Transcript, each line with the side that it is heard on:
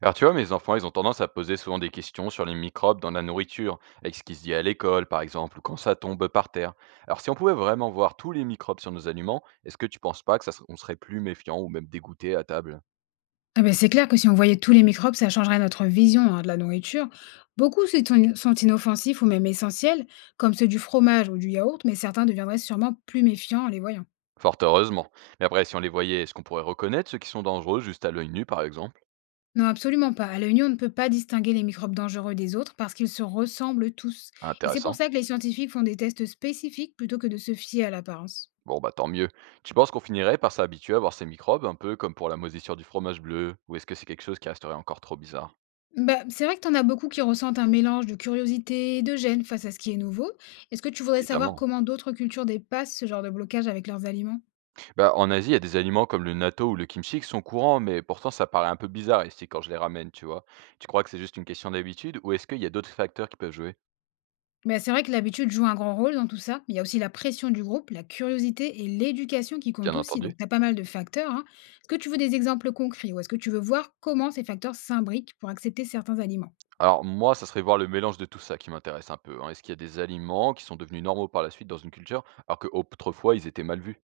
right: Alors tu vois, mes enfants, ils ont tendance à poser souvent des questions sur les microbes dans la nourriture, avec ce qui se dit à l'école par exemple, ou quand ça tombe par terre. Alors si on pouvait vraiment voir tous les microbes sur nos aliments, est-ce que tu penses pas que on serait plus méfiant ou même dégoûté à table?
left: Ah beh, c'est clair que si on voyait tous les microbes, ça changerait notre vision hein, de la nourriture. Beaucoup sont inoffensifs ou même essentiels, comme ceux du fromage ou du yaourt, mais certains deviendraient sûrement plus méfiants en les voyant.
right: Fort heureusement. Mais après, si on les voyait, est-ce qu'on pourrait reconnaître ceux qui sont dangereux juste à l'œil nu par exemple?
left: Non, absolument pas. À l'œil nu, on ne peut pas distinguer les microbes dangereux des autres parce qu'ils se ressemblent tous. Et c'est pour
right: Intéressant.
left: ça que les scientifiques font des tests spécifiques plutôt que de se fier à l'apparence.
right: Bon bah tant mieux. Tu penses qu'on finirait par s'habituer à voir ces microbes, un peu comme pour la moisissure du fromage bleu, ou est-ce que c'est quelque chose qui resterait encore trop bizarre?
left: Bah, c'est vrai que t'en as beaucoup qui ressentent un mélange de curiosité et de gêne face à ce qui est nouveau. Est-ce que tu voudrais savoir
right: Évidemment.
left: comment d'autres cultures dépassent ce genre de blocage avec leurs aliments?
right: Bah, en Asie, il y a des aliments comme le natto ou le kimchi qui sont courants, mais pourtant ça paraît un peu bizarre ici quand je les ramène, tu vois. Tu crois que c'est juste une question d'habitude ou est-ce qu'il y a d'autres facteurs qui peuvent jouer?
left: Mais c'est vrai que l'habitude joue un grand rôle dans tout ça. Il y a aussi la pression du groupe, la curiosité et l'éducation qui
right: Bien
left: comptent aussi.
right: entendu.
left: Donc, tu as pas mal de facteurs, hein. Est-ce que tu veux des exemples concrets ou est-ce que tu veux voir comment ces facteurs s'imbriquent pour accepter certains aliments?
right: Alors moi, ça serait voir le mélange de tout ça qui m'intéresse un peu, hein. Est-ce qu'il y a des aliments qui sont devenus normaux par la suite dans une culture alors qu'autrefois ils étaient mal vus?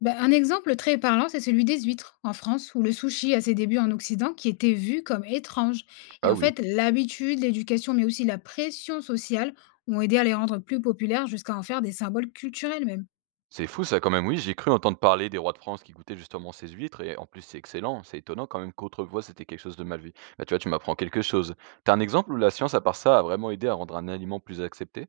left: Ben, un exemple très parlant, c'est celui des huîtres en France, où le sushi à ses débuts en Occident, qui était vu comme étrange. Et
right: Ah
left: en
right: oui.
left: fait, l'habitude, l'éducation, mais aussi la pression sociale ont aidé à les rendre plus populaires jusqu'à en faire des symboles culturels même.
right: C'est fou ça quand même, oui, j'ai cru entendre parler des rois de France qui goûtaient justement ces huîtres et en plus c'est excellent, c'est étonnant quand même qu'autrefois c'était quelque chose de mal vu. Bah tu vois, tu m'apprends quelque chose. T'as un exemple où la science à part ça a vraiment aidé à rendre un aliment plus accepté?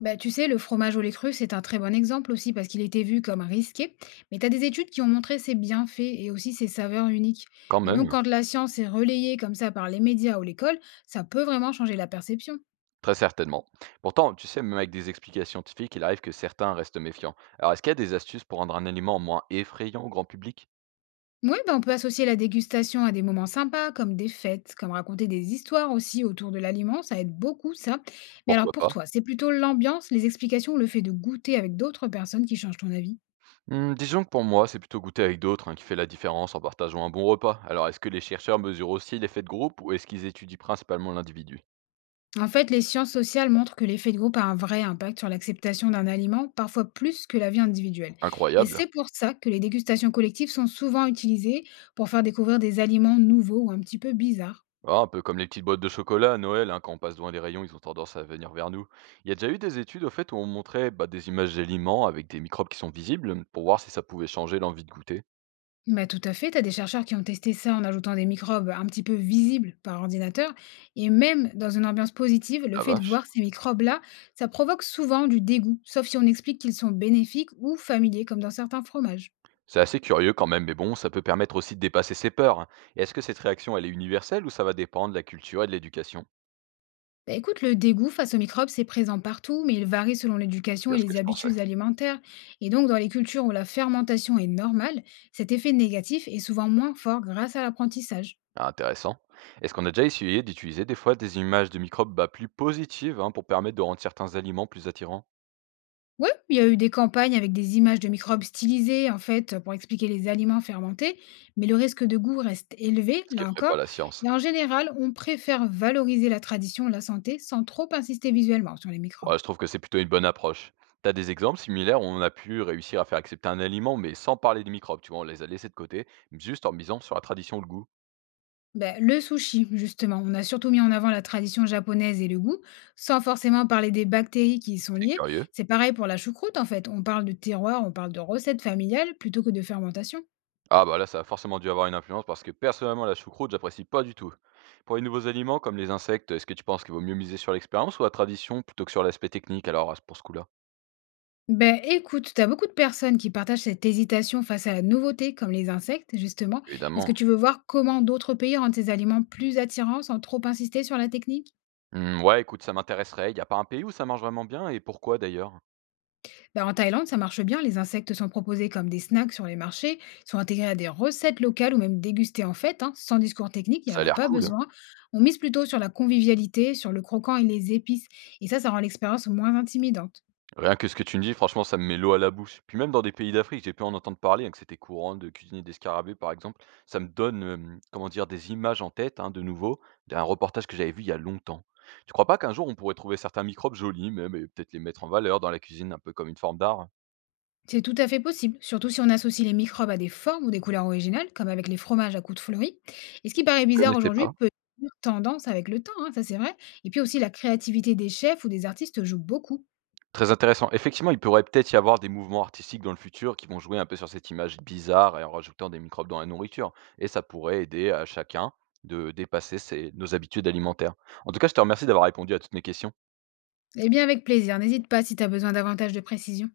left: Bah, tu sais, le fromage au lait cru, c'est un très bon exemple aussi parce qu'il était vu comme risqué. Mais tu as des études qui ont montré ses bienfaits et aussi ses saveurs uniques.
right: Quand
left: Et donc,
right: même,
left: quand la science est relayée comme ça par les médias ou l'école, ça peut vraiment changer la perception.
right: très certainement. Pourtant, tu sais, même avec des explications scientifiques, il arrive que certains restent méfiants. Alors, est-ce qu'il y a des astuces pour rendre un aliment moins effrayant au grand public?
left: Oui, bah, on peut associer la dégustation à des moments sympas, comme des fêtes, comme raconter des histoires aussi autour de l'aliment, ça aide beaucoup ça. Mais alors
right: Pourquoi
left: pour
right: pas?
left: toi, c'est plutôt l'ambiance, les explications ou le fait de goûter avec d'autres personnes qui changent ton avis?
right: Hmm, disons que pour moi, c'est plutôt goûter avec d'autres hein, qui fait la différence en partageant un bon repas. Alors, est-ce que les chercheurs mesurent aussi l'effet de groupe ou est-ce qu'ils étudient principalement l'individu?
left: En fait, les sciences sociales montrent que l'effet de groupe a un vrai impact sur l'acceptation d'un aliment, parfois plus que la vie individuelle. Et
right: Incroyable.
left: c'est pour ça que les dégustations collectives sont souvent utilisées pour faire découvrir des aliments nouveaux ou un petit peu bizarres.
right: Ah, un peu comme les petites boîtes de chocolat à Noël, hein, quand on passe devant les rayons, ils ont tendance à venir vers nous. Il y a déjà eu des études au fait où on montrait bah, des images d'aliments avec des microbes qui sont visibles pour voir si ça pouvait changer l'envie de goûter.
left: Bah, tout à fait, tu as des chercheurs qui ont testé ça en ajoutant des microbes un petit peu visibles par ordinateur. Et même dans une ambiance positive, le
right: La
left: fait de
right: vache.
left: voir ces microbes-là, ça provoque souvent du dégoût, sauf si on explique qu'ils sont bénéfiques ou familiers, comme dans certains fromages.
right: C'est assez curieux quand même, mais bon, ça peut permettre aussi de dépasser ses peurs, hein. Et est-ce que cette réaction, elle est universelle ou ça va dépendre de la culture et de l'éducation?
left: Bah, écoute, le dégoût face aux microbes, c'est présent partout, mais il varie selon l'éducation
right: Bien
left: et
right: ce que
left: les
right: je pensais.
left: habitudes alimentaires. Et donc, dans les cultures où la fermentation est normale, cet effet négatif est souvent moins fort grâce à l'apprentissage.
right: Ah, intéressant. Est-ce qu'on a déjà essayé d'utiliser des fois des images de microbes bah, plus positives hein, pour permettre de rendre certains aliments plus attirants?
left: Oui, il y a eu des campagnes avec des images de microbes stylisées, en fait, pour expliquer les aliments fermentés, mais le risque de goût reste élevé,
right: Ce qui
left: là
right: ferait pas
left: encore.
right: la science.
left: Et en général, on préfère valoriser la tradition, la santé, sans trop insister visuellement sur les microbes.
right: Ouais, je trouve que c'est plutôt une bonne approche. T'as des exemples similaires où on a pu réussir à faire accepter un aliment, mais sans parler des microbes, tu vois, on les a laissés de côté, juste en misant sur la tradition ou le goût.
left: Bah, le sushi, justement. On a surtout mis en avant la tradition japonaise et le goût, sans forcément parler des bactéries qui y sont
right: C'est
left: liées.
right: curieux.
left: C'est pareil pour la choucroute, en fait. On parle de terroir, on parle de recettes familiales plutôt que de fermentation.
right: Ah bah là, ça a forcément dû avoir une influence parce que personnellement, la choucroute, j'apprécie pas du tout. Pour les nouveaux aliments comme les insectes, est-ce que tu penses qu'il vaut mieux miser sur l'expérience ou la tradition plutôt que sur l'aspect technique alors pour ce coup-là?
left: Ben écoute, t'as beaucoup de personnes qui partagent cette hésitation face à la nouveauté, comme les insectes, justement. Est-ce
right: Évidemment.
left: que tu veux voir comment d'autres pays rendent ces aliments plus attirants sans trop insister sur la technique?
right: Hmm, ouais, écoute, ça m'intéresserait. Il a pas un pays où ça marche vraiment bien et pourquoi d'ailleurs?
left: Bah, en Thaïlande, ça marche bien. Les insectes sont proposés comme des snacks sur les marchés, sont intégrés à des recettes locales ou même dégustés en fête, hein. Sans discours technique, il n'y
right: Ça
left: en
right: a
left: a
right: l'air
left: pas
right: cool.
left: besoin. On mise plutôt sur la convivialité, sur le croquant et les épices. Et ça rend l'expérience moins intimidante.
right: Rien que ce que tu me dis, franchement, ça me met l'eau à la bouche. Puis même dans des pays d'Afrique, j'ai pu en entendre parler, hein, que c'était courant de cuisiner des scarabées, par exemple. Ça me donne, comment dire, des images en tête, hein, de nouveau, d'un reportage que j'avais vu il y a longtemps. Tu crois pas qu'un jour on pourrait trouver certains microbes jolis même et peut-être les mettre en valeur dans la cuisine, un peu comme une forme d'art, hein?
left: C'est tout à fait possible, surtout si on associe les microbes à des formes ou des couleurs originales, comme avec les fromages à coups de fleuris. Et ce qui paraît
right: Je
left: bizarre
right: connaissais
left: aujourd'hui
right: pas.
left: peut devenir tendance avec le temps, hein, ça c'est vrai. Et puis aussi, la créativité des chefs ou des artistes joue beaucoup.
right: Très intéressant. Effectivement, il pourrait peut-être y avoir des mouvements artistiques dans le futur qui vont jouer un peu sur cette image bizarre et en rajoutant des microbes dans la nourriture. Et ça pourrait aider à chacun de dépasser nos habitudes alimentaires. En tout cas, je te remercie d'avoir répondu à toutes mes questions.
left: Eh bien, avec plaisir. N'hésite pas si tu as besoin davantage de précision.